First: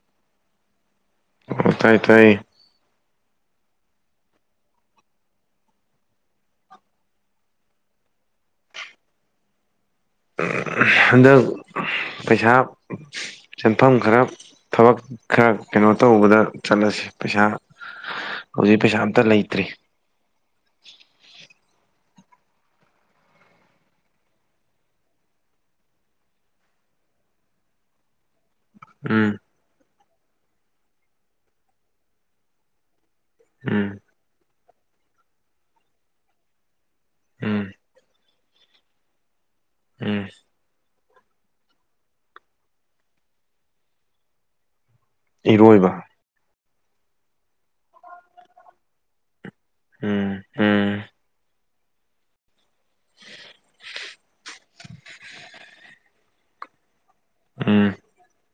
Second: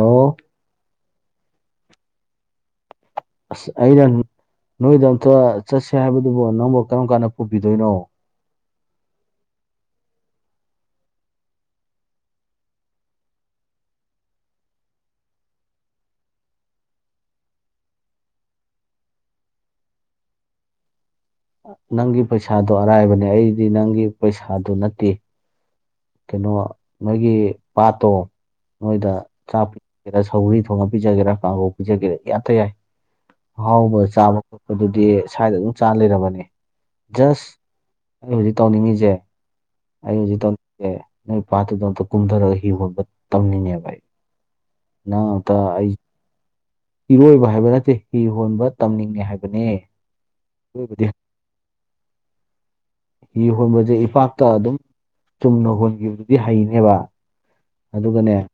ꯑꯣ ꯑꯣ ꯇꯥꯏ ꯇꯥꯏ ꯑꯁ ꯑꯩꯅ ꯅꯣꯏꯗ ꯑꯝꯇ ꯆꯠꯁꯦ ꯍꯥꯏꯕꯗꯨꯕꯨ ꯅꯪꯕꯨ ꯀꯔꯝ ꯀꯥꯟꯗ ꯄꯨꯕꯤꯗꯣꯏꯅꯣ ꯍꯟꯗꯛ ꯄꯩꯁꯥ ꯁꯦꯟꯐꯝ ꯈꯔ ꯊꯕꯛ ꯈꯔ ꯀꯩꯅꯣ ꯇꯧꯕꯗ ꯆꯠꯂꯁꯤ ꯄꯩꯁꯥ ꯍꯧꯖꯤꯛ ꯄꯩꯁꯥꯝꯇ ꯂꯩꯇ꯭ꯔꯤ ꯅꯪꯒꯤ ꯄꯩꯁꯥꯗꯣ ꯑꯔꯥꯏꯕꯅꯦ ꯑꯩꯗꯤ ꯅꯪꯒꯤ ꯄꯩꯁꯥꯗꯨ ꯅꯠꯇꯦ ꯀꯩꯅꯣ ꯅꯣꯏꯒꯤ ꯄꯥꯠꯇꯣ ꯅꯣꯏꯗ ꯎꯝ ꯆꯥꯛ ꯁꯧꯒꯔꯤ ꯊꯣꯡꯉ ꯄꯤꯖꯒꯦꯔꯥ ꯀꯥꯡꯕꯨꯧ ꯄꯤꯖꯒꯦꯔꯥ ꯌꯥꯇ ꯌꯥꯏ ꯎꯝ ꯑꯍꯥꯎꯕ ꯆꯥꯕ ꯑꯗꯨꯗꯤ ꯁ꯭ꯋꯥꯏꯗ ꯑꯗꯨꯝ ꯆꯥꯟꯅ ꯂꯩꯔꯕꯅꯤ ꯖꯁ ꯎꯝ ꯑꯩ ꯍꯧꯖꯤꯛ ꯇꯧꯅꯤꯡꯉꯤꯁꯦ ꯑꯩ ꯎꯝ ꯍꯧꯖꯤꯛ ꯇꯧꯅꯤꯡ ꯅ ꯄꯥꯇꯗ ꯀꯨꯝꯗꯔ ꯍ ꯇꯝꯅꯤꯅꯦꯥꯏ ꯅꯇ ꯑꯩ ꯏꯔꯣꯏꯕ ꯏꯔꯣꯏꯕ ꯍꯥꯏꯕ ꯅꯠꯇꯦ ꯍꯤ ꯍꯣꯟꯕ ꯇꯝꯅꯤꯡꯉꯦ ꯍꯥꯏꯕꯅꯦ ꯎꯝ ꯎꯝ ꯍꯤ ꯍꯣꯟꯕꯁꯦ ꯏꯄꯥꯛꯇ ꯑꯗꯨꯝ [unintelligible] ꯆꯨꯝꯅ ꯍꯣꯟꯈꯤꯕꯗꯨꯗꯤ ꯍꯩꯅꯦꯕ ꯎꯝ ꯑꯗꯨꯒꯅꯦ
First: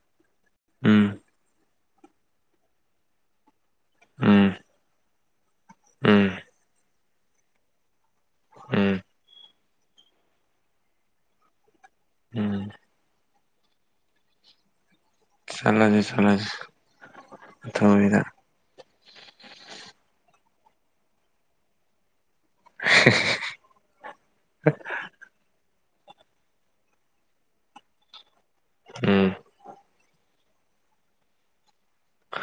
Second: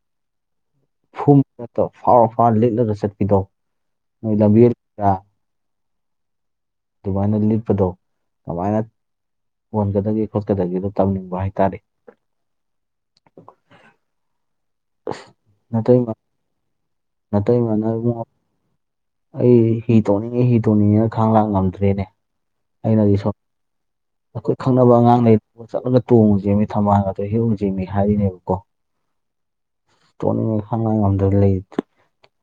ꯎꯝ ꯐ ꯐꯥꯎꯔ ꯐꯥꯎꯔ ꯂꯤꯠꯂꯒ ꯆꯠꯄꯤꯗꯣ ꯅꯣꯏ ꯎꯝ ꯂꯝꯕꯦꯜ ꯎꯝ ꯑꯗꯨꯃꯥꯏꯅ ꯂꯤꯞꯄꯗꯣ ꯀꯃꯥꯏꯅ ꯎꯝ ꯑꯣꯣꯟꯒꯗꯒꯦ ꯈꯣꯠꯀꯗꯒꯦꯗꯣ ꯇꯝꯅꯤꯡꯕ ꯍꯥꯏꯇꯥꯔꯦ ꯎꯝ ꯅꯠꯇꯇꯩ ꯆꯠꯂꯁꯤ ꯃꯥ ꯆꯠꯂꯁꯤ ꯅꯠꯇꯇꯩ ꯃꯥꯅ ꯑꯊꯨꯕꯤꯗ ꯑꯩ ꯍꯤ ꯇꯣꯡꯅꯤꯡꯉꯤ ꯍꯤ ꯇꯣꯡꯅꯤꯡꯉꯦꯅ ꯈꯥꯡ ꯂꯥꯡ ꯉꯝꯗ꯭ꯔꯦꯅꯦ ꯑꯩꯅꯗꯤ ꯁ ꯑꯩꯈꯣꯏ ꯈꯪꯅꯕ ꯑꯉꯥꯡ ꯂꯩ ꯆꯠꯂꯒ ꯇꯣꯡꯉꯨ ꯆꯦꯃꯤ ꯊꯝꯃꯜꯒꯗ ꯍꯤꯡꯨ ꯆꯦꯃꯤ ꯍꯥꯏꯔꯤꯅꯦꯕꯀꯣ ꯎꯝ ꯇꯣꯅꯤꯡꯉꯩ ꯈꯪꯉꯉꯣꯟꯝꯗ ꯂꯩ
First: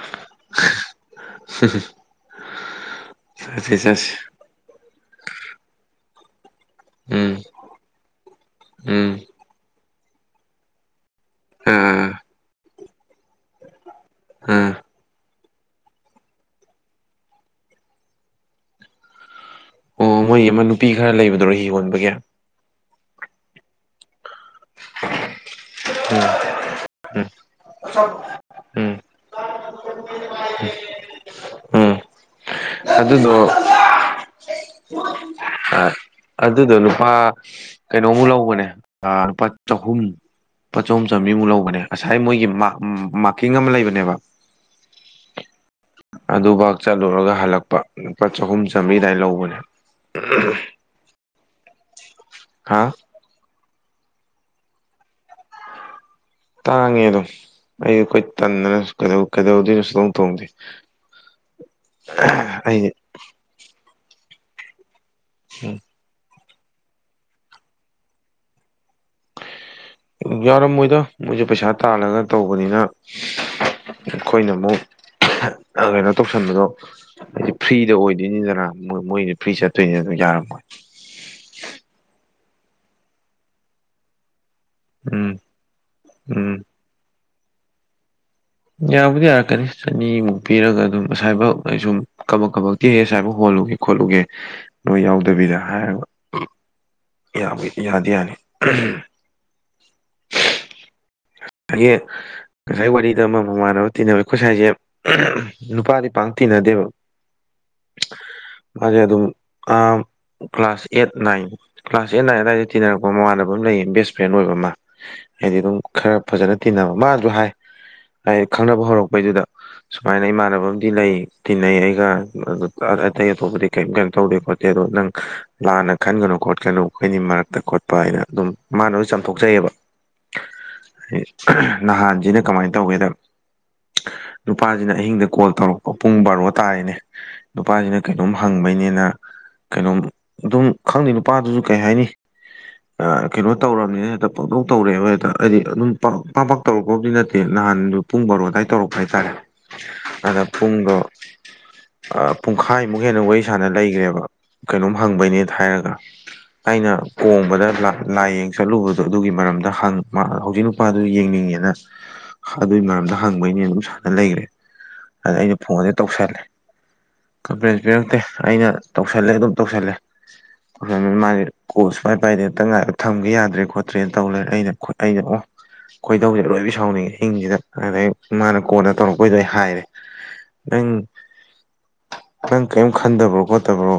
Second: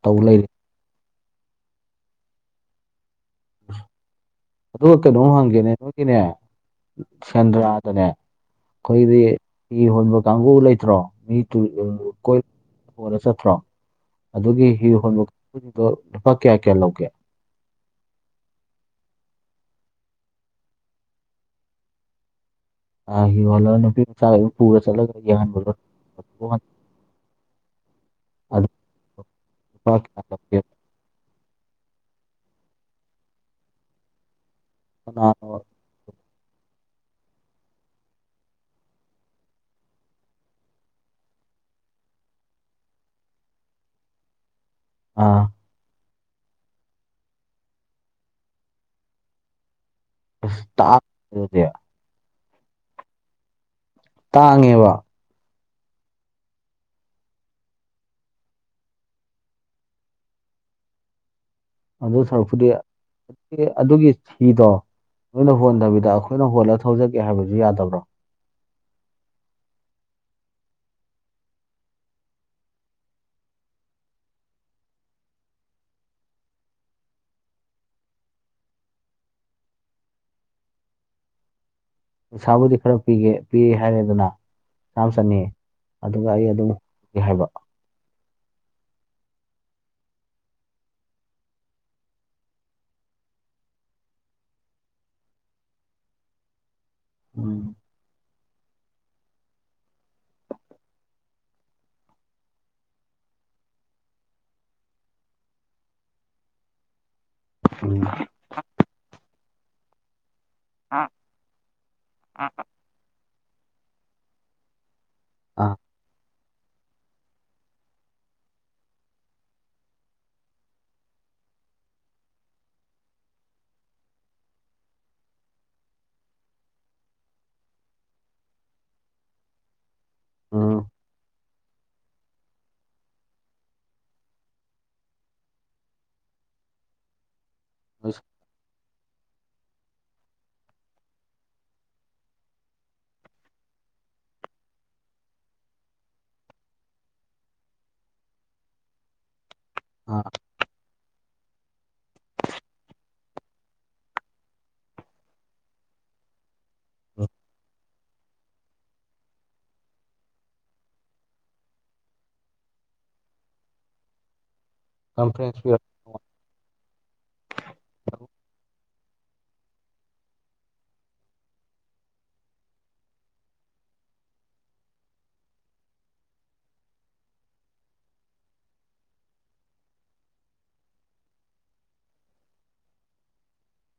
ꯇꯧ ꯂꯩꯔꯤ ꯆꯠꯁꯤꯦ ꯆꯠꯁꯤꯦ ꯑꯗꯨꯒ ꯀꯩꯅꯣꯝ ꯍꯪꯒꯦꯅꯦ ꯅꯣꯏꯒꯤꯅꯦ ꯎꯝ ꯁꯦꯟꯗ꯭ꯔꯥꯗꯅꯦ ꯎꯝ ꯑꯩꯈꯣꯏꯗꯤ ꯍꯤ ꯍꯣꯟꯕ ꯀꯥꯡꯕꯨ ꯂꯩꯇ꯭ꯔꯣ ꯃꯤ ꯑꯥ ꯀꯣꯏꯅ ꯆꯠꯇ꯭ꯔꯣ ꯑꯗꯨꯒꯤ ꯑꯥ ꯍꯤ ꯍꯣꯟꯕ ꯀꯥꯡꯁꯤꯡꯗꯣ ꯂꯨꯄꯥ ꯀꯌꯥ ꯀꯌꯥ ꯂꯧꯒꯦ ꯑꯣ ꯃꯣꯏ ꯑꯃ ꯅꯨꯄꯤ ꯈꯔ ꯂꯩꯕꯗꯨꯔꯣ ꯍꯤ ꯌꯣꯟꯕꯒꯦ ꯑ ꯍꯒꯜ ꯅꯕꯤ ꯆ ꯄꯨꯔ ꯆꯠꯂꯒ ꯌꯥ꯭ꯍꯟ ꯎꯝ ꯎꯝ ꯑꯗꯨ ꯎꯝ ꯑꯣꯀꯦ ꯎꯝ ꯑꯗꯨꯗꯣ ꯎꯝ ꯑ ꯑꯗꯨꯗꯣ ꯂꯨꯄꯥ ꯀꯩꯅꯣꯃꯨꯛ ꯂꯧꯕꯅꯦ ꯂꯨꯄꯥ ꯆꯍꯨꯝ꯫ ꯄ ꯆꯍꯨꯝ ꯆꯥꯝꯔꯤꯃꯨꯛ ꯂꯧꯕꯅꯦ ꯉꯁꯥꯏ ꯃꯣꯏꯒꯤ ꯃꯥ- ꯃꯥꯔꯀꯤꯡ ꯑꯃ ꯂꯩꯕꯅꯦꯕ ꯑꯥ ꯑꯗꯨꯚ ꯆꯠꯂꯨꯔꯒ ꯍꯜꯂꯛꯄ ꯂꯨꯄꯥ ꯆꯍꯨꯝ ꯆꯥꯝꯔꯤꯗꯥꯏ ꯂꯧꯕꯅꯤ꯫ ꯇꯗ ꯍꯥ ꯇꯥꯡꯉꯦꯕ꯫ ꯇꯥꯡꯉꯦ ꯑꯗꯨꯝ ꯑꯩ ꯑꯩꯈꯣꯏ ꯇꯟꯗꯅꯩ ꯀꯩꯗꯧ-ꯀꯩꯗꯧꯗꯣꯏꯅꯁꯨ ꯑꯗꯨꯝ ꯇꯣꯡꯗꯦ꯫ [inaudible] ꯑꯗꯨ ꯁꯔꯨꯛꯄꯨꯗꯤ ꯑꯩ ꯑꯗꯨꯒꯤ ꯍꯤꯗꯣ ꯅꯣꯏꯅ ꯍꯣꯟꯗꯕꯤꯗ ꯑꯩꯈꯣꯏ ꯑꯩꯈꯣꯏꯅ ꯍꯣꯜꯂꯒ ꯊꯧꯖꯒꯦ ꯍꯥꯏꯕꯁꯨ ꯌꯥꯗꯕ꯭ꯔꯣ? ꯌꯥꯎꯔꯝꯃꯣꯏꯗꯣ ꯃꯣꯏꯁꯨ ꯄꯩꯁꯥ ꯇꯥꯜꯂꯒ ꯇꯧꯕꯅꯤꯅ꯫ ꯑꯩꯈꯣꯏꯅ ꯑꯃꯨꯛ ꯀꯩꯅꯣ ꯇꯧꯁꯟꯕꯗꯣ ꯍꯥꯏ ꯐ꯭ꯔꯤꯗ ꯑꯣꯏꯗꯣꯏꯅꯤꯗꯅ ꯃꯣꯏꯗꯤ ꯐ꯭ꯔꯤ ꯆꯠꯇꯣꯏꯅꯤ ꯑꯗꯨꯝ ꯌꯥꯔꯝꯃꯣꯏ꯫ ꯄꯩꯁꯥꯕꯨꯗꯤ ꯈꯔ ꯄꯤꯒꯦ ꯄꯤ ꯍꯥꯏꯔꯦꯗꯅ ꯆꯥꯝ ꯎꯝ ꯆꯪꯅꯤ ꯑꯗꯨꯒ ꯑꯩ ꯎꯝ ꯑꯗꯨꯝ ꯍꯣꯟꯒꯦ ꯍꯥꯏꯕ ꯌꯥꯕꯨꯗꯤ ꯌꯥꯔꯛꯀꯅꯤ ꯆꯅꯤꯃꯨꯛ ꯄꯤꯔꯒ ꯑꯗꯨꯝ ꯉꯁꯥꯏꯐ ꯑꯩ ꯁꯨꯝ ꯀꯕꯛ ꯀꯕꯛꯇꯤ ꯍꯦꯁ ꯍꯥꯏꯕ ꯍꯣꯜꯂꯨꯒꯦ ꯈꯣꯠꯂꯨꯒꯦ ꯅꯣꯏ ꯌꯥꯎꯗꯕꯤꯗ ꯍꯥꯏꯒ꯫ ꯌꯥ ꯎꯝ ꯌꯥꯗꯤ ꯌꯥꯅꯤ꯫ ꯑꯩꯉꯁꯥꯏ ꯋꯥꯔꯤ ꯁꯤꯗ ꯑꯃ ꯃꯃꯥꯟꯅꯕ ꯇꯤꯟꯅꯕ ꯑꯩꯈꯣꯏ ꯁꯋꯥꯏꯁꯦ ꯅꯨꯄꯥꯗꯤ ꯄꯥꯡ ꯇꯤꯟꯅꯗꯦꯕ ꯎ ꯃꯥꯁꯦ ꯑꯗꯨꯝ class eight nine class eight nine ꯑꯗꯨꯗꯥꯋꯥꯏꯗ ꯇꯤꯟꯅꯔꯛꯄ ꯃꯃꯥꯟꯅꯕ ꯑꯃ ꯂꯩꯌꯦ ꯕꯦꯁ ꯐ꯭ꯔꯦꯟ ꯑꯣꯏꯕ ꯑꯃ ꯍꯥꯏꯗꯤ ꯑꯥ ꯑꯗꯨꯝ ꯈꯔ ꯐꯖꯅ ꯇꯤꯟꯅꯕ ꯃꯥꯁꯨ ꯍꯥꯏ ꯍꯥꯏ ꯈꯪꯅꯕ ꯍꯧꯔꯛꯄꯩꯗꯨꯗ꯫ ꯁꯨꯃꯥꯏꯅ ꯏꯃꯥꯟꯅꯕ ꯑꯃꯗꯤ ꯂꯩ ꯇꯤꯟꯅꯩ ꯑꯩꯒ ꯑꯇꯩ ꯑꯇꯣꯞꯄꯗꯤ ꯀꯔꯤꯝ ꯀꯩꯅꯣ ꯇꯧꯗꯦ ꯈꯣꯠꯇꯦ ꯑꯗꯣ ꯅꯪ ꯂꯥꯟꯅ ꯈꯟꯒꯅꯨ ꯈꯣꯠꯀꯅꯨ ꯑꯩꯈꯣꯏꯅꯤ ꯃꯔꯛꯇ ꯈꯣꯠꯄ ꯍꯥꯏꯅ ꯑꯗꯨꯝ ꯃꯥꯅꯁꯨ ꯆꯥꯝꯊꯣꯛꯆꯩꯑꯕ꯫ ꯎꯝ ꯅꯍꯥꯟꯖꯤꯅ ꯀꯃꯥꯏ ꯇꯧꯒꯦꯗ ꯅꯨꯄꯥꯁꯤꯅ ꯑꯍꯤꯡꯗ ꯀꯣꯜ ꯇꯧꯔꯛꯄ ꯄꯨꯡ ꯕꯥꯔꯣ ꯇꯥꯔꯤꯅꯦ꯫ ꯅꯨꯄꯥꯁꯤꯅ ꯀꯩꯅꯣꯝ ꯍꯪꯕꯩꯅꯦꯅ ꯀꯩꯅꯣꯝ ꯑꯗꯨꯝ ꯈꯪꯗꯦ ꯅꯨꯄꯥꯗꯨꯁꯨ ꯀꯩ ꯍꯥꯏꯅꯤ ꯀꯩꯅꯣ ꯇꯧꯔꯝꯅꯤꯅ ꯍꯦꯛꯇ ꯄꯥꯛꯇꯧ ꯇꯧꯔꯛꯦꯕ ꯍꯦꯛꯇ ꯍꯥꯏꯗꯤ ꯑꯗꯨꯝ ꯄꯥꯛ ꯄꯥꯛ ꯄꯥꯛ ꯇꯧꯔꯛꯄꯗꯤ ꯅꯠꯇꯦ ꯅꯍꯥꯟꯗꯨ ꯄꯨꯡ ꯕꯥꯔꯣ ꯑꯗꯨꯋꯥꯏ ꯇꯧꯔꯛꯄ ꯍꯥꯏꯇꯥꯔꯦ ꯑꯗ ꯄꯨꯡꯒ ꯄꯨꯡꯈꯥꯏꯃꯨꯛ ꯍꯦꯟꯅ ꯋꯥꯔꯤ ꯁꯥꯟꯅ ꯂꯩꯈ꯭ꯔꯦꯕ ꯀꯩꯅꯣꯝ ꯍꯪꯕꯩꯅꯦ ꯍꯥꯏꯔꯒ ꯑꯩꯅ ꯀꯣꯡꯕꯗ ꯂꯥꯏꯌꯦꯡ ꯆꯠꯂꯨꯕꯗꯣ ꯑꯗꯨꯒꯤ ꯃꯔꯝꯗ ꯍꯧꯖꯤꯛ ꯃꯥꯗꯨ ꯌꯦꯡꯅꯤꯡꯉꯦꯅ ꯑꯗꯨꯒꯤ ꯃꯔꯝꯗ ꯍꯪꯕꯩꯅꯦ ꯑꯗꯨꯝ ꯁꯥꯟꯅ ꯂꯩꯈ꯭ꯔꯦ ꯑꯗ ꯑꯩꯅ ꯀꯟꯐ꯭ꯔꯦꯟꯁ ꯐꯣꯟꯁꯦ ꯇꯧꯁꯜꯂꯦ ꯀꯝꯄ꯭ꯂꯦꯟ ꯄꯤꯔꯛꯇꯦ ꯑꯩꯅ ꯇꯧꯁꯜꯂꯦ ꯑꯗꯨꯝ ꯇꯧꯁꯜꯂꯦ ꯑꯗꯨ ꯃꯥꯒꯤ ꯀꯣ ꯁ ꯎꯥꯏ ꯄꯥꯏꯗꯦꯦꯛꯇ ꯉꯥꯏ ꯊꯝꯒꯦ ꯌꯥꯗ꯭ꯔꯦ ꯈꯣꯠꯇ꯭ꯔꯦꯅ ꯇꯧ ꯂꯩꯔꯦ ꯑꯩꯅ ꯑꯩꯅ ꯑꯣ ꯀꯣꯏꯗꯧꯁꯦꯔꯣꯢ ꯁꯥꯎꯅꯤꯡꯉꯦ ꯏꯤꯡꯁꯤꯗ ꯑꯗꯩ ꯃꯥꯅ ꯀꯣꯟꯅ ꯇꯧꯔꯛꯄꯩꯗꯣ ꯑꯩ ꯍꯥꯏꯔꯦ ꯅꯪ ꯅꯪ ꯀꯔꯤꯝ ꯈꯟꯗꯕ꯭ꯔꯣ ꯈꯣꯠꯇꯕ꯭ꯔꯣ?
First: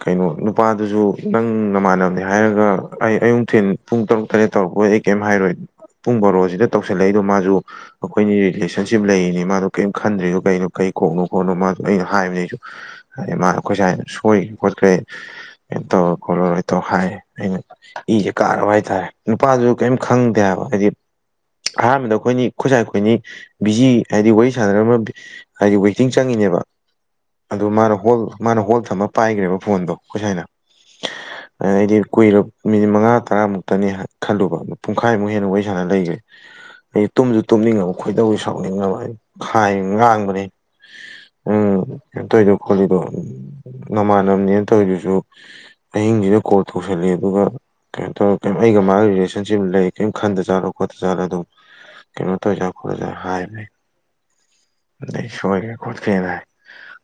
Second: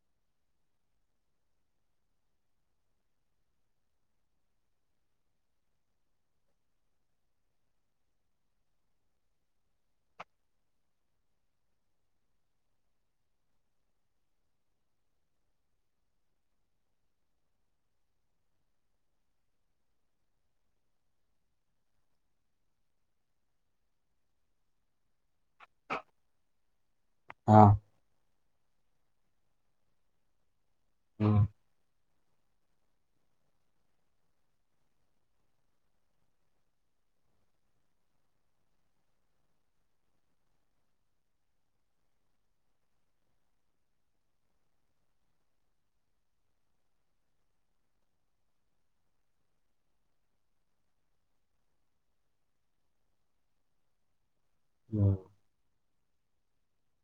ꯀꯩꯅꯣ ꯅꯨꯄꯥꯗꯨꯁꯨ ꯅꯪ ꯅꯃꯥꯟꯅꯕꯅꯦ ꯍꯥꯏꯔꯒ ꯑꯩ ꯑꯌꯨꯛꯊꯤꯟ ꯄꯨꯡ ꯇꯔꯨꯛ ꯇꯔꯦꯠ ꯇꯧꯔꯛꯄ ꯑꯩ ꯀꯩꯝ ꯍꯥꯏꯔꯣꯏ ꯄꯨꯡ ꯕꯥꯔꯣꯁꯤꯗ ꯇꯧꯁꯤꯜꯂꯛꯏꯗꯣ ꯃꯥꯁꯨ ꯑꯩꯈꯣꯏꯅꯤ ꯔꯤꯂꯦꯁꯟꯁꯤꯞ ꯂꯩꯔꯤꯅꯤ ꯃꯥꯗꯣ ꯀꯔꯤꯝ ꯈꯟꯗ꯭ꯔꯤꯁꯨ ꯀꯩꯅꯣ ꯀꯩ ꯀꯣꯛꯅꯣ ꯈꯣꯠꯅꯣ ꯃꯥ ꯑꯩꯅ ꯍꯥꯏꯕꯅꯤ ꯑꯩꯁꯨ ꯑꯗꯩ ꯃꯥꯅ ꯑꯈꯣꯏ ꯁꯥꯏꯗ ꯁꯣꯏꯔꯦ ꯈꯣꯠꯈ꯭ꯔꯦ ꯑꯅ ꯇꯧꯔ ꯈꯣꯠꯂ ꯑꯗꯥꯏ ꯍꯥꯏꯔꯦ ꯑꯩꯅ ꯏꯖꯦ ꯀꯥꯔꯕ ꯍꯥꯏꯇꯥꯔꯦ ꯅꯨꯄꯥꯗꯨꯖꯨ ꯀꯩꯝ ꯈꯪꯗꯦ ꯍꯥꯏꯕ ꯍꯥꯏꯗꯤ ꯑꯍꯥꯟꯕꯗ ꯑꯈꯣꯏꯅꯤ ꯈꯣꯏꯁꯥꯏ ꯑꯩꯈꯣꯏꯅꯤ ꯕꯤꯖꯤ ꯍꯥꯏꯗꯤ ꯋꯥꯔꯤ ꯁꯥꯟꯅꯔꯝꯃ ꯕꯤ ꯍꯥꯏꯗꯤ ꯋꯩꯇꯤꯡ ꯆꯪꯉꯤꯅꯦꯕ ꯑꯗꯨ ꯑꯥ ꯃꯥꯅ ꯍꯣꯜ ꯃꯥꯅ ꯍꯣꯜ ꯊꯝꯃ ꯄꯥꯏꯒ꯭ꯔꯦꯕ ꯐꯣꯟꯗꯣ ꯈꯣꯏꯁꯥꯏꯅ ꯑꯗꯩꯗꯤ ꯀꯨꯏꯔꯞ ꯃꯤꯅꯤꯠ ꯃꯉꯥ ꯇꯔꯥꯃꯨꯛꯇꯅꯤ ꯍ ꯈꯜꯂꯨꯕ ꯗ ꯄꯨꯡꯈꯥꯏꯃꯨꯛ ꯍꯦꯟꯅ ꯋꯥꯔꯤ ꯁꯥꯟꯅ ꯂꯩꯒ꯭ꯔꯦ꯫ ꯑꯩ ꯇꯨꯝꯖꯨ ꯇꯨꯝꯅꯤꯡꯉꯕ ꯈꯣꯏꯗꯧꯖꯦ ꯁꯥꯎꯅꯤꯡꯉꯕ ꯑꯩ ꯈꯥꯏ ꯉꯥꯡꯕꯅꯦ꯫ ꯎꯝ ꯀꯩꯟ ꯇꯧꯔꯤꯗꯣ ꯈꯣꯠꯂꯤꯗꯣ ꯅꯃꯥꯟꯅꯕꯅꯦꯅ ꯇꯧꯔꯤꯗꯨꯖꯨ ꯑꯍꯤꯡꯖꯤꯗ ꯀꯣꯜ ꯇꯧꯁꯜꯂꯦ ꯑꯗꯨꯒ ꯀꯩꯅꯣ ꯇꯧꯔ ꯀꯩꯝ ꯑꯩꯒ ꯃꯥꯒꯤ ꯔꯤꯂꯦꯁꯟꯁꯤꯞ ꯂꯩ ꯀꯩꯝ ꯈꯟꯗꯖꯥꯠꯂꯣ ꯈꯣꯠ ꯆꯂꯗꯣ ꯀꯩꯅꯣ ꯇꯧꯖꯥꯠꯂ ꯈꯣꯜꯂꯖꯥꯂ ꯍꯥꯏꯕꯅꯦ ꯑꯗꯨꯅꯦ ꯑꯩꯖꯦ ꯁꯣꯏꯒ꯭ꯔꯦ ꯈꯣꯠꯈ꯭ꯔꯦꯅ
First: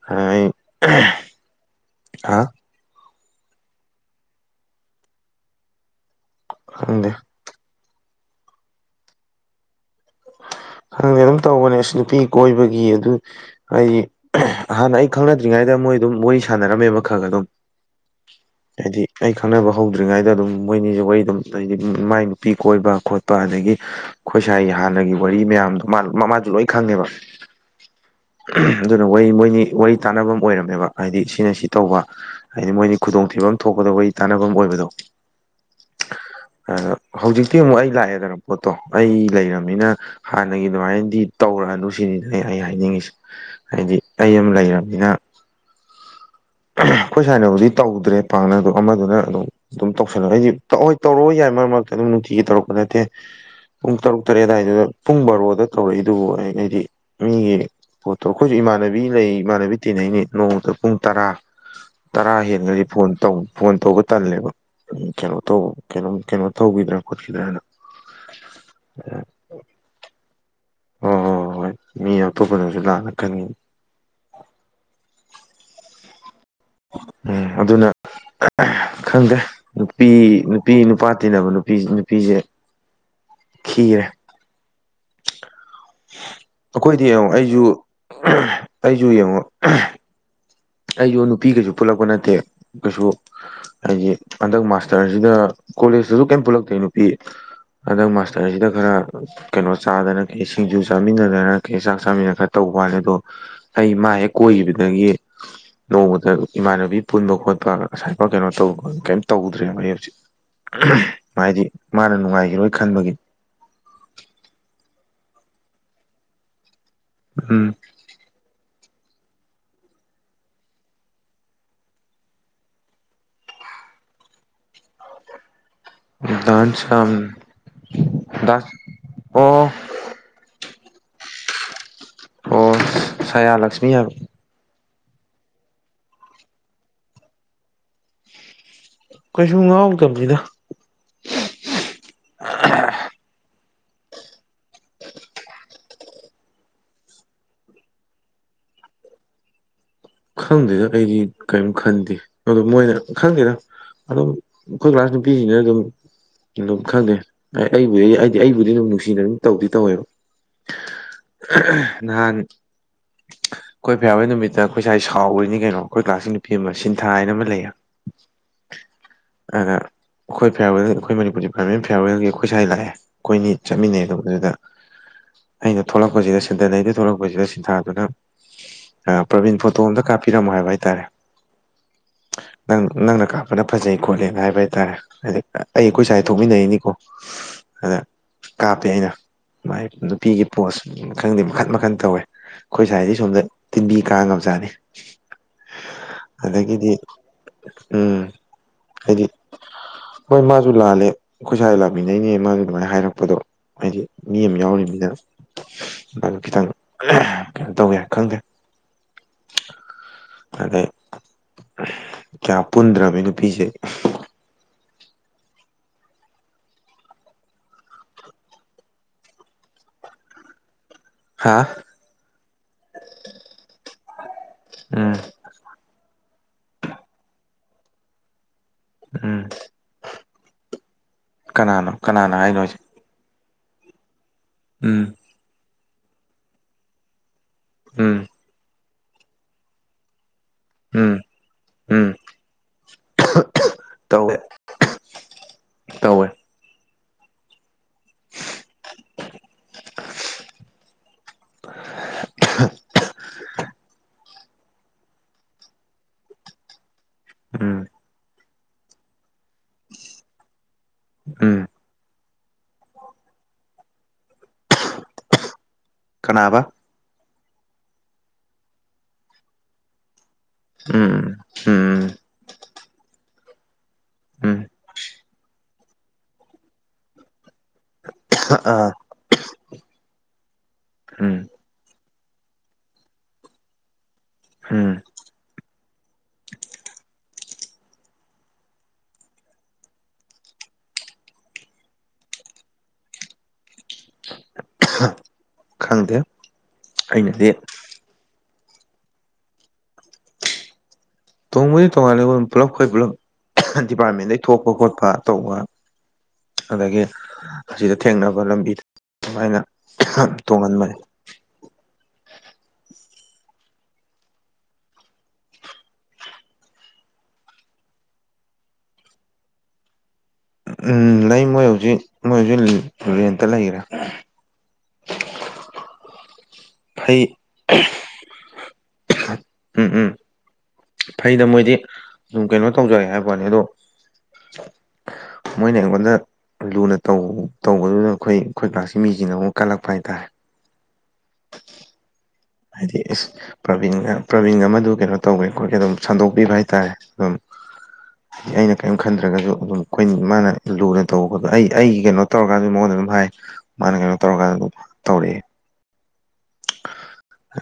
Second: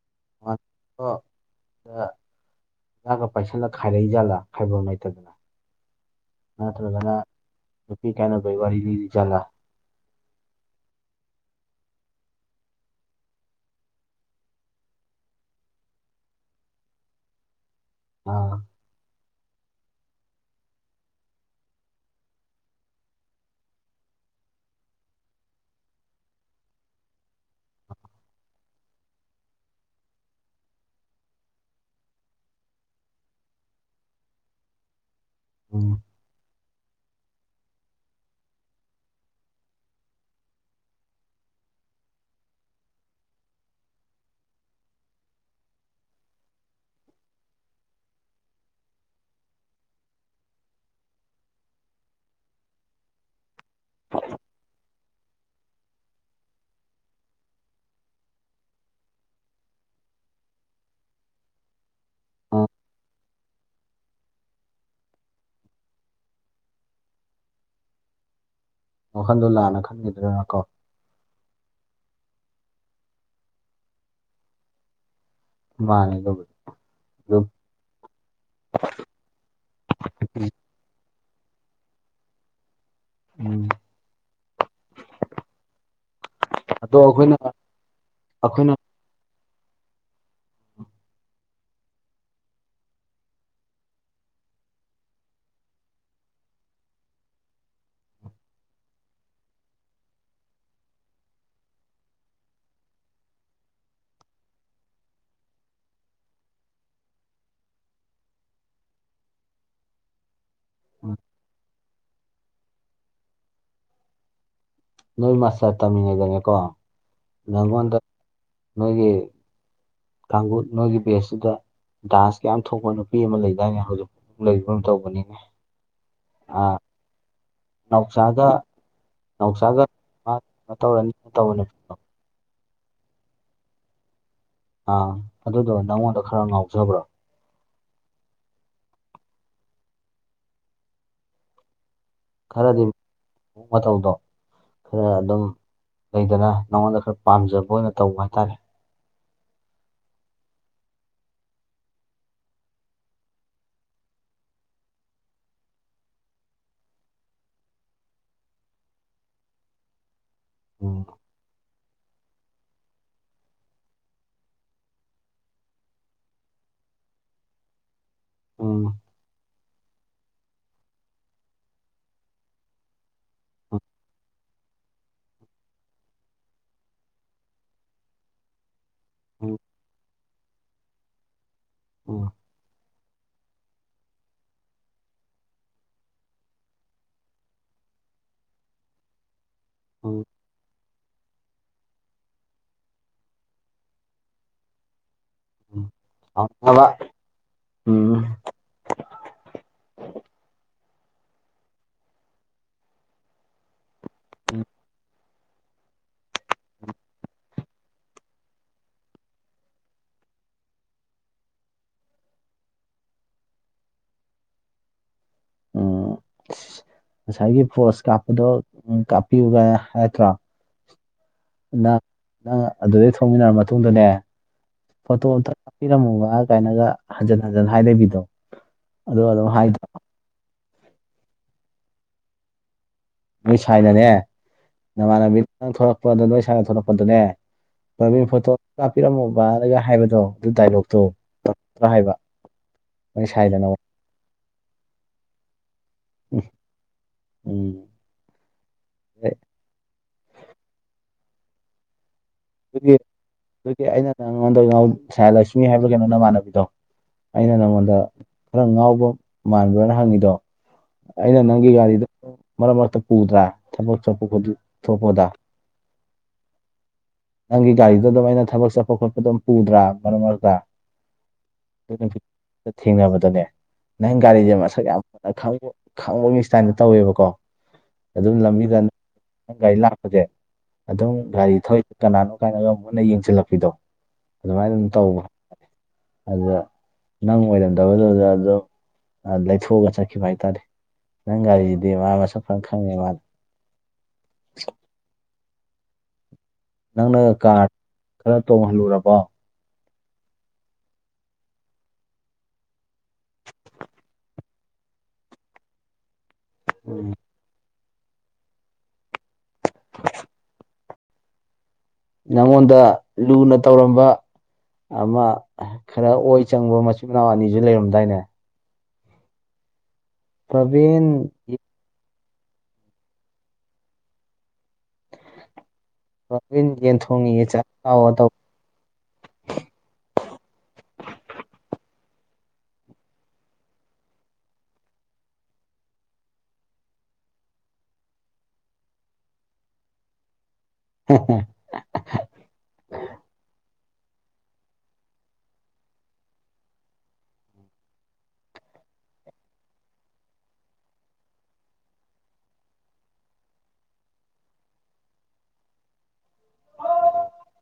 ꯍꯥꯏ ꯑꯗꯨꯗꯩ [unintelligible] ꯑꯥ ꯗꯥꯛꯀ ꯄꯥꯏꯁꯜꯂꯒ ꯈꯥꯏꯔꯛꯏ ꯖꯥꯠꯂꯥ ꯈꯥꯏꯕꯝ ꯂꯩꯇꯗꯅ ꯈꯪꯗꯦ ꯅꯠꯇ꯭ꯔꯒꯅ ꯅꯨꯄꯤ ꯀꯥꯏꯅꯕꯩ ꯋꯥꯔꯤ ꯂꯤꯔꯤ ꯖꯥꯠꯂꯥ꯫ ꯈꯪꯗꯦ ꯑꯗꯨꯝ ꯇꯧꯕꯅꯦ ꯑꯁ ꯅꯨꯄꯤ ꯀꯣꯏꯕꯒꯤ ꯑꯗꯨ ꯑꯩꯒꯤ [unintelligible] ꯍꯥꯟꯅ ꯑꯩ ꯈꯪꯅꯗ꯭ꯔꯤꯉꯩꯗ ꯃꯣꯏ ꯑꯗꯨꯝ ꯋꯥꯔꯤ ꯁꯥꯟꯅꯔꯝꯃꯦꯕ ꯈꯒ ꯑꯗꯨꯝ꯫ ꯑꯥ ꯍꯩꯗꯤ ꯑꯩ ꯈꯪꯅꯕ ꯍꯧꯗ꯭ꯔꯤꯉꯩꯗ ꯑꯗꯨꯝ ꯃꯣꯏꯅꯤꯖꯦ ꯋꯥꯔꯤ ꯑꯗꯨꯝ ꯍꯩꯗꯤ ꯎꯝ-ꯎꯝ ꯃꯥꯏ ꯅꯨꯄꯤ ꯀꯣꯏꯕ ꯈꯣꯠꯄ ꯑꯗꯒꯤ ꯑꯈꯣꯏ ꯁꯥꯏꯒꯤ ꯍꯥꯟꯅꯒꯤ ꯋꯥꯔꯤ ꯃꯌꯥꯝꯗꯣ ꯃ-ꯃ ꯃꯥꯖꯨ ꯂꯣꯏ ꯈꯪꯉꯦꯕ꯫ [unintelligible] ꯑꯗꯨꯅ ꯋꯥꯔꯤ ꯃꯣꯏꯅꯤ ꯋꯥꯔꯤ ꯇꯥꯟꯕꯝ ꯑꯣꯏꯔꯝꯃꯦꯕ ꯍꯥꯏꯗꯤ ꯁꯤꯅ ꯁꯤ ꯇꯧꯕ ꯍꯩꯗꯤ ꯃꯣꯏꯅꯤ ꯈꯨꯗꯣꯡꯊꯤꯕ ꯊꯣꯛꯄꯗꯣ ꯋꯥꯔꯤ ꯇꯥꯟꯅꯕꯝ ꯑꯣꯏꯕꯗꯣ꯫ ꯎꯝ ꯑꯗꯣ ꯍꯧꯖꯤꯛꯇꯤ ꯑꯃꯨꯛ ꯑꯩ ꯂꯥꯛꯑꯦꯗꯅ ꯄꯣꯠꯇꯣ ꯑꯩ ꯂꯩꯔꯝꯃꯤꯅ ꯍꯥꯟꯅꯒꯤ ꯑꯗꯨꯃꯥꯏꯅꯗꯤ ꯇꯧꯔꯛꯑꯅꯨ ꯁꯤꯅꯤꯗ ꯑꯩ-ꯑꯩ ꯍꯥꯏꯅꯤꯡꯉꯤꯖꯦ꯫ ꯍꯥꯏꯗꯤ ꯑꯩ ꯑꯃ ꯂꯩꯔꯕꯅꯤꯅ [unintelligible] ꯈꯣꯏ ꯁꯥꯏꯅꯕꯕꯨꯗꯤ ꯇꯧꯗ꯭ꯔꯦ ꯄꯥꯛꯅꯗꯣ ꯑꯃꯗꯨꯅ ꯑꯗꯨꯝ ꯑꯗꯨꯝ ꯇꯧꯁꯜꯂꯛ ꯑꯩꯗꯤ ꯇ ꯍꯣꯏ ꯇꯧꯔꯛꯑꯣ ꯌꯥꯏ ꯃꯔꯛ ꯃꯔꯛꯇ ꯑꯗꯨꯝ ꯅꯨꯡꯇꯤꯒꯤ ꯇꯧꯔꯛꯄ ꯅꯠꯇꯦ꯫ ꯄꯨꯡ ꯇꯔꯨꯛ ꯇꯔꯦꯠ ꯑꯗꯥꯏꯗꯨꯗ ꯄꯨꯡ ꯕꯥꯔꯣꯗ ꯇꯧꯔꯛꯏꯗꯨꯕꯨ ꯑꯩꯩꯅ ꯑꯩꯅꯗꯤ ꯃꯤꯒꯤ ꯄꯣꯠꯇꯣ ꯑꯈꯣꯏꯖꯨ ꯏꯃꯥꯟꯅꯕꯤ ꯂꯩ ꯏꯃꯥꯟꯅꯕꯤ ꯇꯤꯟꯅꯩꯅꯤ ꯅꯣꯡꯃꯇ ꯄꯨꯡ ꯇꯥꯔꯥ ꯇꯥꯔꯥ ꯑꯥ ꯍꯦꯟꯒ꯭ꯔꯗꯤ ꯐꯣꯟ ꯇꯧ ꯐꯣꯟ ꯇꯧꯕ ꯇꯜꯂꯦꯕ꯫ ꯎꯝ ꯀꯩꯅꯣ ꯇꯧ ꯀꯩꯅꯣꯝ ꯀꯩꯅꯣ ꯇꯧꯒꯤꯗ꯭ꯔꯥ ꯈꯣꯠꯈꯤꯗ꯭ꯔꯥꯅ ꯋꯥꯈꯟꯗꯣ ꯂꯥꯟꯅ ꯈꯟꯒꯤꯗ꯭ꯔꯥꯅꯀꯣ꯫ ꯍꯣ-ꯍꯣ-ꯍꯣꯏ ꯃꯤ ꯑꯇꯣꯞꯄꯅꯖꯨ ꯂꯥꯟꯅ ꯈꯟꯒꯤ ꯃꯥꯅꯦ ꯑꯗꯨꯕꯨ ꯎꯝ ꯑꯗꯨꯅ [unintelligible] ꯈꯪꯗꯦ ꯅꯨꯄꯤ ꯅꯨ ꯄꯤ ꯅꯨꯄꯥ ꯇꯤꯟꯅꯕ ꯅꯨꯄꯤ ꯅꯨꯄꯤꯖꯦ ꯎꯝ ꯈꯤꯔꯦ꯫ ꯑꯗꯣ ꯑꯈꯣꯏꯗꯤ ꯌꯦꯡꯉꯣ ꯑꯩꯈꯣꯏꯅ ꯑꯩꯖꯨ ꯑꯩꯈꯣꯏꯅ [unintelligible] ꯑꯩꯖꯨ ꯌꯦꯡꯉꯣ [unintelligible] ꯑꯩꯖꯨ ꯅꯨꯄꯤ ꯒꯩꯁꯨ ꯄꯨꯜꯂꯛꯄ ꯅꯠꯇꯦ ꯀꯩꯁꯨ ꯍꯥꯏꯗꯤ ꯍꯟꯗꯥꯛ ꯃꯥꯁꯇꯔꯖꯤꯗ ꯀꯣꯂꯦꯖꯇꯖꯨ ꯀꯩꯝ ꯄꯨꯜꯂꯛꯇꯦ ꯅꯨꯄꯤ꯫ ꯍꯟꯗꯛ ꯃꯥꯁꯇꯔꯖꯤꯗ ꯈꯔ ꯀꯩꯅꯣ ꯆꯥꯗꯅ ꯀꯩ ꯁꯤꯡꯖꯨ ꯆꯥꯃꯤꯟꯅꯗꯅ ꯀꯩ ꯆꯥꯛ ꯆꯥꯃꯤꯟꯅꯗꯅ ꯈ ꯇꯧꯕꯥꯅꯤ ꯑꯗꯣ ꯑꯩ ꯃꯥ ꯍꯦꯛ ꯀꯣꯏꯒꯤꯕꯗꯒꯤ ꯅꯣꯡꯃꯇ ꯏꯃꯥꯟꯅꯕꯤ ꯄꯨꯟꯕ ꯈꯣꯠꯄ ꯑꯁꯥꯏꯕꯧ ꯀꯩꯅꯣ ꯇꯧꯕ ꯀꯩꯝ ꯇꯧꯗ꯭ꯔꯦꯕ ꯑꯩ ꯍꯧꯖꯤꯛ꯫ ꯎꯝ, [unintelligible] ꯍꯥꯏꯗꯤ ꯃꯥꯅ ꯅꯨꯡꯉꯥꯏꯒꯤꯔꯣꯏ ꯈꯟꯕꯒꯤ꯫ ꯅꯣꯏ ꯃꯥꯁꯇꯔ ꯇꯝꯃꯤꯉꯩꯗꯅꯤꯀꯣ ꯎꯝ ꯅꯉꯣꯟꯗ ꯅꯣꯏꯒꯤ ꯀꯥꯡꯒꯨ ꯅꯣꯏꯒꯤ ꯕꯦꯁꯇꯨꯗ ꯗꯥꯟꯁꯀ ꯌꯥꯝ ꯊꯣꯛꯄ ꯅꯨꯄꯤ ꯑꯃ ꯂꯩꯗꯥꯏꯅꯦ ꯍꯧꯖꯤꯛ ꯂꯩꯕ ꯀꯩꯅꯣꯝ ꯇꯧꯕꯅꯤꯅꯦ꯫ ꯑꯥ ꯗꯥꯟꯁ ꯌꯥꯝ ꯅꯥꯎꯆꯥꯒ ꯗꯥꯟꯁ ꯑꯣ ꯅꯥꯎꯆꯥꯒ [inaudible] ꯑꯣ ꯁꯥꯌꯥꯂꯛꯁꯃꯤ ꯍꯥꯏꯕ ꯑꯥ ꯑꯗꯨꯗꯣ ꯅꯪꯉꯣꯟꯗ ꯈꯔ ꯉꯥꯎꯖꯕ꯭ꯔꯣ ꯀꯩꯁꯨ ꯉꯥꯎꯛꯇꯕꯅꯤꯗ ꯈꯔꯗꯤ ꯃꯑꯣ ꯃꯇꯧꯗꯣ ꯈꯔ ꯑꯗꯨꯝ ꯂꯩꯗꯅ ꯅꯉꯣꯟꯗ ꯈꯔ ꯄꯥꯝꯖꯕ ꯑꯣꯏꯅ ꯇꯧꯕ ꯍꯥꯏꯇꯥꯔꯦ ꯈꯪꯗꯦꯗ ꯑꯩꯗꯤ ꯀꯔꯤꯝ ꯈꯟꯗꯦ ꯑꯗꯣ ꯃꯣꯏꯅ ꯈꯪꯗꯦꯅ ꯑꯗꯨꯝ ꯑꯩꯈꯣꯏ ꯀ꯭ꯂꯥꯁ ꯅꯨꯄꯤꯁꯤꯅ ꯑꯗꯨꯝ ꯑꯗꯨꯝ ꯈꯪꯗꯦ ꯑꯩꯕꯨ ꯑꯩ ꯑꯩꯗꯤ ꯑꯩꯕꯨꯗꯤ ꯑꯗꯨꯝ ꯅꯨꯡꯁꯤꯅ ꯑꯗꯨꯝ ꯇꯧꯗꯤ ꯇꯧꯋꯦꯕ ꯎꯝ ꯅꯍꯥꯟ ꯀꯣꯏꯕ ꯌꯥꯕꯩ ꯅꯨꯃꯤꯠꯇ ꯑꯩꯈꯣꯏꯁꯥꯏ ꯁꯥꯎꯈꯣꯏꯅꯤ ꯀꯩꯅꯣ ꯑꯩꯈꯣꯏ ꯀ꯭ꯂꯥꯥꯁ ꯅꯨꯄꯤ ꯑꯃ ꯁꯤꯟꯊꯥ ꯍꯥꯏꯅ ꯑꯃ ꯂꯩꯌꯦ ꯎꯝ ꯑ ꯑꯩꯈꯣꯏ ꯐꯤꯌꯥꯔꯋꯦꯜ ꯑꯩꯈꯣꯏ ꯃꯅꯤꯨꯔꯒꯤ ꯄꯥꯔꯃꯦꯟ ꯐꯤꯌꯥꯔꯋꯦꯜꯒꯤ ꯑꯩꯈꯣꯏ ꯁ꯭ꯋꯥꯏ ꯂꯥꯛꯑꯦ ꯑꯩꯈꯣꯏꯅꯤ ꯎꯝ ꯆꯠꯃꯤꯟꯅꯩ ꯑꯗꯨ ꯑꯗꯨꯗ ꯑꯩꯅ ꯊꯣꯛꯂꯛꯄꯁꯤꯗ ꯁꯤꯟꯊꯅꯩꯗ ꯊꯣꯛꯂꯛꯄꯁꯤꯗ ꯁꯤꯟꯊꯥꯗꯨꯅ ꯄ꯭ꯔꯕꯤꯟ ꯐꯣꯇꯣ ꯑꯝꯇ ꯀꯥꯞꯄꯤꯔꯝꯃꯣ ꯍꯥꯏꯕ ꯍꯥꯏꯇꯥꯔꯦ ꯑꯣ ꯅꯪ ꯅꯪꯅ ꯀꯥꯞꯄꯅ ꯐꯖꯩ ꯈꯣꯠꯂꯦꯅ ꯍꯥꯏꯕ ꯍꯥꯏꯇꯥꯔꯦ ꯍꯥꯏꯗꯤ ꯑꯩ ꯑꯩꯈꯣꯏ ꯁ꯭ꯋꯥꯗ ꯊꯣꯛꯃꯤꯟꯅꯔꯤꯅꯤꯀꯣ ꯑꯗ ꯀꯥꯞꯄꯦ ꯑꯩꯅ ꯃꯥꯏ ꯎꯝ ꯅꯨꯄꯤꯒꯤ ꯄꯣꯠꯁ ꯈꯪꯗꯦ ꯃꯈꯟ ꯃꯈꯟ ꯇꯧꯋꯦ ꯑꯩꯈꯣꯏ ꯁ꯭ꯋꯥꯏꯗꯤ ꯁꯣꯝꯗ ꯇꯤꯟꯕꯤ ꯀꯥ ꯉꯝꯖꯥꯠꯅꯤ ꯎꯝ ꯎꯝ ꯁꯥꯎꯅꯕ ꯑꯗꯒꯤꯗꯤ ꯎꯝ ꯍꯥꯏꯗꯤ ꯍꯣꯏ ꯃꯥꯁꯨ ꯂꯥꯜꯂꯦ ꯑꯩꯈꯣꯏ ꯁꯋꯥꯏ ꯂꯥꯛꯃꯤꯟꯅꯩꯅꯦ ꯃꯥꯁꯨ ꯑꯗꯨꯃꯥꯏꯅ ꯍꯥꯏꯔꯛꯄꯗꯣ ꯍꯥꯏꯗꯤ ꯃꯤ ꯑꯃ ꯌꯥꯎꯔꯤꯕꯅꯤꯅ ꯑꯗꯨ ꯈꯤꯇꯪ ꯀꯩꯅꯣ ꯇꯧꯋꯦ ꯈꯪꯗꯦ ꯑꯗꯩ ꯀꯌꯥ ꯄꯨꯟꯗ꯭ꯔꯕ ꯅꯨꯄꯤꯁꯦ ꯎꯝ ꯉꯁꯥꯏꯒꯤ ꯄꯣꯁ ꯀꯥꯞꯄꯗꯣ ꯎ ꯀꯥꯞꯄꯤꯌꯨꯒ ꯍꯥꯏꯠꯇ꯭ꯔꯣ ꯍꯥ ꯅꯪ ꯅꯪ ꯑꯗꯨꯗꯩ ꯊꯣꯡꯃꯤꯟꯅꯔ ꯃꯇꯨꯡꯗꯅꯦ ꯎꯝ ꯐꯣꯇꯣ ꯑꯝꯇ ꯄꯤꯔꯝꯃꯨꯕ ꯀꯥꯏꯅꯒ ꯍꯟꯖꯤꯟ ꯍꯟꯖꯤꯟ ꯍꯥꯏꯗꯕꯤꯗꯣ ꯎꯝ ꯀꯅꯥꯅꯣ ꯀꯅꯥꯅꯣ ꯍꯥꯏꯅꯣꯁꯤ ꯅꯣꯏ ꯁ꯭ꯥꯏꯗꯅꯦ ꯎꯝ ꯅꯃꯥꯟꯅꯕꯤꯗ ꯅ ꯊꯂꯛꯄꯗ ꯅꯣꯏ ꯁꯗ ꯊꯂꯛꯄꯗꯨꯅꯦ ꯎꯝ ꯄꯃꯤꯡ ꯐꯣꯇꯣ ꯀꯥꯞꯄꯤꯔꯝꯃꯨꯕꯅꯒ ꯍꯥꯏꯕꯗꯣ ꯑꯗꯨ ꯗꯥꯏꯂꯣꯛꯇꯣ ꯎꯝ ꯭ꯔ ꯎꯝ ꯍꯥꯏꯕ ꯑꯩꯣꯏ ꯁꯥꯏꯗꯅ ꯇꯧꯋꯦ ꯇꯧꯋꯦ ꯎꯝ ꯑꯦ, [unintelligible] ꯑꯗꯨꯒꯤ ꯑꯗꯨꯒꯤ ꯑꯩꯅ ꯅꯪꯉꯣꯟꯗ ꯁ ꯂꯛꯁꯃꯤ ꯍꯥꯏꯕ꯭ꯔꯥ ꯀꯩꯅꯣ ꯅꯃꯥꯟꯅꯕꯤꯗꯣ ꯑꯩꯅ ꯎꯝ ꯅꯉꯣꯟꯗ ꯈꯔ ꯉꯥꯎꯕ ꯃꯥꯟꯕ꯭ꯔꯥꯅ ꯍꯪꯉꯤꯗꯣ ꯑꯩꯅ ꯎꯝ ꯅꯪꯒꯤ ꯒꯥꯔꯤꯗꯣ ꯃꯔꯛ ꯃꯔꯛꯇ ꯄꯨꯗ꯭ꯔꯥ ꯊꯕꯛ ꯊꯣꯛꯄꯗ ꯀꯅꯥꯕ ꯅꯪꯒꯤ ꯒꯥꯔꯤꯗꯣ ꯑꯗꯨꯝ ꯑꯩꯅ ꯊꯕꯛ ꯆꯠꯄ ꯈꯣꯠꯄ ꯑꯗꯨꯝ ꯄꯨꯗ꯭ꯔꯥ ꯃꯔꯛ ꯃꯔꯛꯇ ꯎꯝ ꯎꯝ ꯑꯗꯨ ꯎꯝ ꯅꯨꯃꯤꯠ ꯊꯦꯡꯅꯕꯗꯅꯦ ꯅꯪ ꯒꯥꯔꯤꯁꯦ ꯎꯝ ꯃꯁꯛ ꯌꯥꯝꯅ ꯈꯪꯉ ꯈꯪꯕ ꯃꯤ ꯏꯁꯇꯥꯏꯅ ꯇꯧꯋꯦꯕꯀꯣ ꯑꯗꯨꯝ ꯂꯝꯕꯤꯗ ꯑꯥ ꯒꯥꯔꯤ ꯂꯥꯛꯄꯁꯦ ꯑꯗꯨꯝ ꯎꯝ ꯒꯥꯔꯤ ꯊꯧꯏ ꯀꯅꯥꯅꯣ ꯀꯥꯏꯅꯒ ꯑꯃꯨꯛꯟꯅ ꯌꯦꯡꯁꯤꯜꯂꯛꯄꯤꯗꯣ ꯑꯗꯨꯃꯥꯏꯅ ꯑꯗꯨꯝ ꯎꯝ ꯇꯧꯕ ꯑꯗꯨꯗ ꯅꯪ ꯑꯣꯏꯔꯝꯗꯕꯗꯨꯗ ꯑꯗꯨꯝ ꯂꯩꯊꯣꯛꯑꯒ ꯆꯠꯈꯤꯕ ꯍꯥꯏꯇꯥꯔꯦ ꯅꯪ ꯒꯥꯔꯤꯁꯤꯗꯤ ꯃꯥ ꯃꯁꯛ ꯐꯪꯅ ꯈꯪꯉꯦ ꯃꯥꯗ ꯈꯪꯗꯦ ꯅꯪꯅ ꯑꯩꯅꯗꯤ ꯀꯥꯔ ꯈꯔ ꯇꯣꯡꯍꯜꯂꯨꯔꯕꯣ ꯇꯣꯡꯕꯗꯤ ꯇꯣꯡꯉꯥꯟꯂ ꯄꯨꯂꯞ ꯑꯩꯈꯣꯏ ꯄꯨꯂꯞ ꯗꯤꯄꯥꯔꯠꯃꯦꯟꯗꯩ ꯊꯣꯛꯄ ꯈꯣꯠꯄ ꯇꯧꯕ ꯑꯗꯒꯤ ꯎꯝ. ꯑꯁꯤꯗ ꯊꯦꯡꯅꯕ ꯂꯝꯕꯤꯗ ꯑꯗꯨꯃꯥꯏꯅ ꯇꯣꯡꯍꯟꯕꯅꯤ ꯅꯉꯣꯟꯗ ꯂꯨꯅ ꯇꯧꯔꯝꯕ ꯑꯃ ꯈꯔ ꯑꯣꯏ ꯆꯪꯕ ꯃꯆꯤꯟ ꯃꯅꯥꯎ ꯑꯅꯤꯁꯨ ꯂꯩꯔꯝꯗꯥꯏꯅꯦ ꯄ꯭ꯔꯕꯤꯟ ꯎꯝ ꯂꯩ ꯃꯣꯏ ꯍꯧꯖꯤꯛ ꯃꯣꯏ ꯍꯧꯖꯤꯛ ꯔꯦꯟꯇ ꯂꯩꯈꯔꯦ ꯐꯩ [unintelligible] ꯎꯝ ꯎꯝ ꯐꯩꯗ ꯃꯣꯏꯗꯤ ꯎꯝ ꯀꯩꯅꯣ ꯇꯧꯖꯔꯦ ꯍꯥꯏꯕꯅꯤ ꯑꯗꯣ ꯃꯣꯏꯅ ꯏꯩꯉꯣꯟꯗ ꯂꯨꯅ ꯇꯧ ꯇꯧꯕꯗꯨꯅ ꯑꯩꯈꯣꯏ ꯑꯩꯣꯏ ꯀ꯭ꯂꯥꯁꯁꯤ ꯃꯤꯁꯤꯅ ꯑꯃꯨꯛ ꯀꯜꯂꯛꯄ ꯍꯥꯏꯇꯥꯔꯦ ꯍꯣ ꯍꯣ ꯍꯥꯏꯗꯤ ꯏꯁ ꯄ꯭ꯔꯕꯤꯟꯒ ꯄ꯭ꯔꯥꯕꯤꯟꯒ ꯑꯃꯗꯨ ꯀꯩꯅꯣ ꯇꯧꯋꯦ ꯑꯩꯈꯣꯏꯒꯤ ꯑꯗꯨꯝ ꯁꯟꯗꯣꯛꯄꯤꯕ ꯍꯥꯏꯇꯥꯔꯦ ꯑꯗꯨꯝ [unintelligible] ꯑꯩꯅ ꯀꯥꯏꯝ ꯈꯟꯗ꯭ꯔꯒꯁꯨ ꯑꯗꯨꯝ ꯑꯩꯈꯣꯏ ꯃꯥꯅ ꯂꯨꯅ ꯇꯧꯕꯗ ꯑꯩ ꯑꯩꯒꯤ ꯀꯩꯅꯣꯇꯧꯔꯀꯥꯟꯗ ꯃꯉꯣꯟꯗ ꯑꯗꯨꯝ ꯍꯥꯏ ꯃꯥꯅ ꯀꯩꯅꯣ ꯇꯧꯔꯀꯥꯟꯗ ꯇꯧꯔꯛꯑꯦ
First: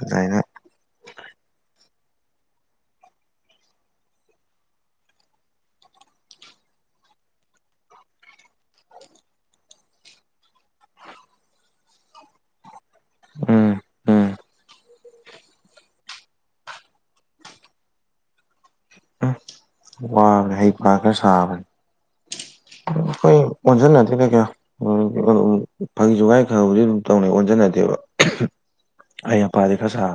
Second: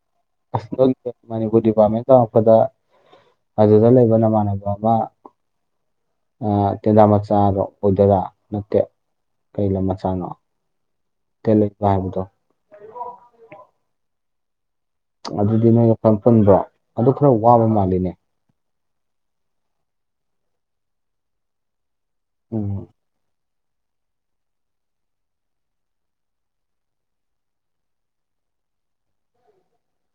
ꯥꯖꯥꯏꯅ [unintelligible] ꯑꯗꯨꯗ ꯂꯩꯕ ꯅꯃꯥꯟꯅꯕ ꯑꯃ ꯑ ꯇꯦꯂ ꯃꯆꯗꯣ ꯔꯣ ꯑꯣꯏꯗꯣꯏꯔ ꯅꯇꯠꯦ ꯀꯩ ꯂꯝ ꯃꯆꯥꯥꯟꯅꯣ ꯀꯦꯜꯤꯞ ꯍꯥꯏꯕꯗꯣ ꯎꯝ ꯎꯝ ꯑꯗꯨꯗꯤ ꯅꯣꯏ ꯃꯐꯝ ꯄꯨꯟꯕ꯭ꯔꯣ ꯑꯗꯨ ꯈꯔ ꯋꯥꯕ ꯃꯥꯜꯂꯤꯅꯦ ꯎꯝ ꯋꯥꯔꯦ ꯍꯧꯄ ꯈ꯭ꯔ ꯁꯥꯕꯅꯦ ꯎꯝ ꯑꯩꯈꯣꯏ ꯍ ꯅ ꯇꯅ ꯀꯣ [unintelligible] ꯑꯩ ꯍꯩꯄ ꯗꯤ ꯈ꯭ꯔ ꯁꯥ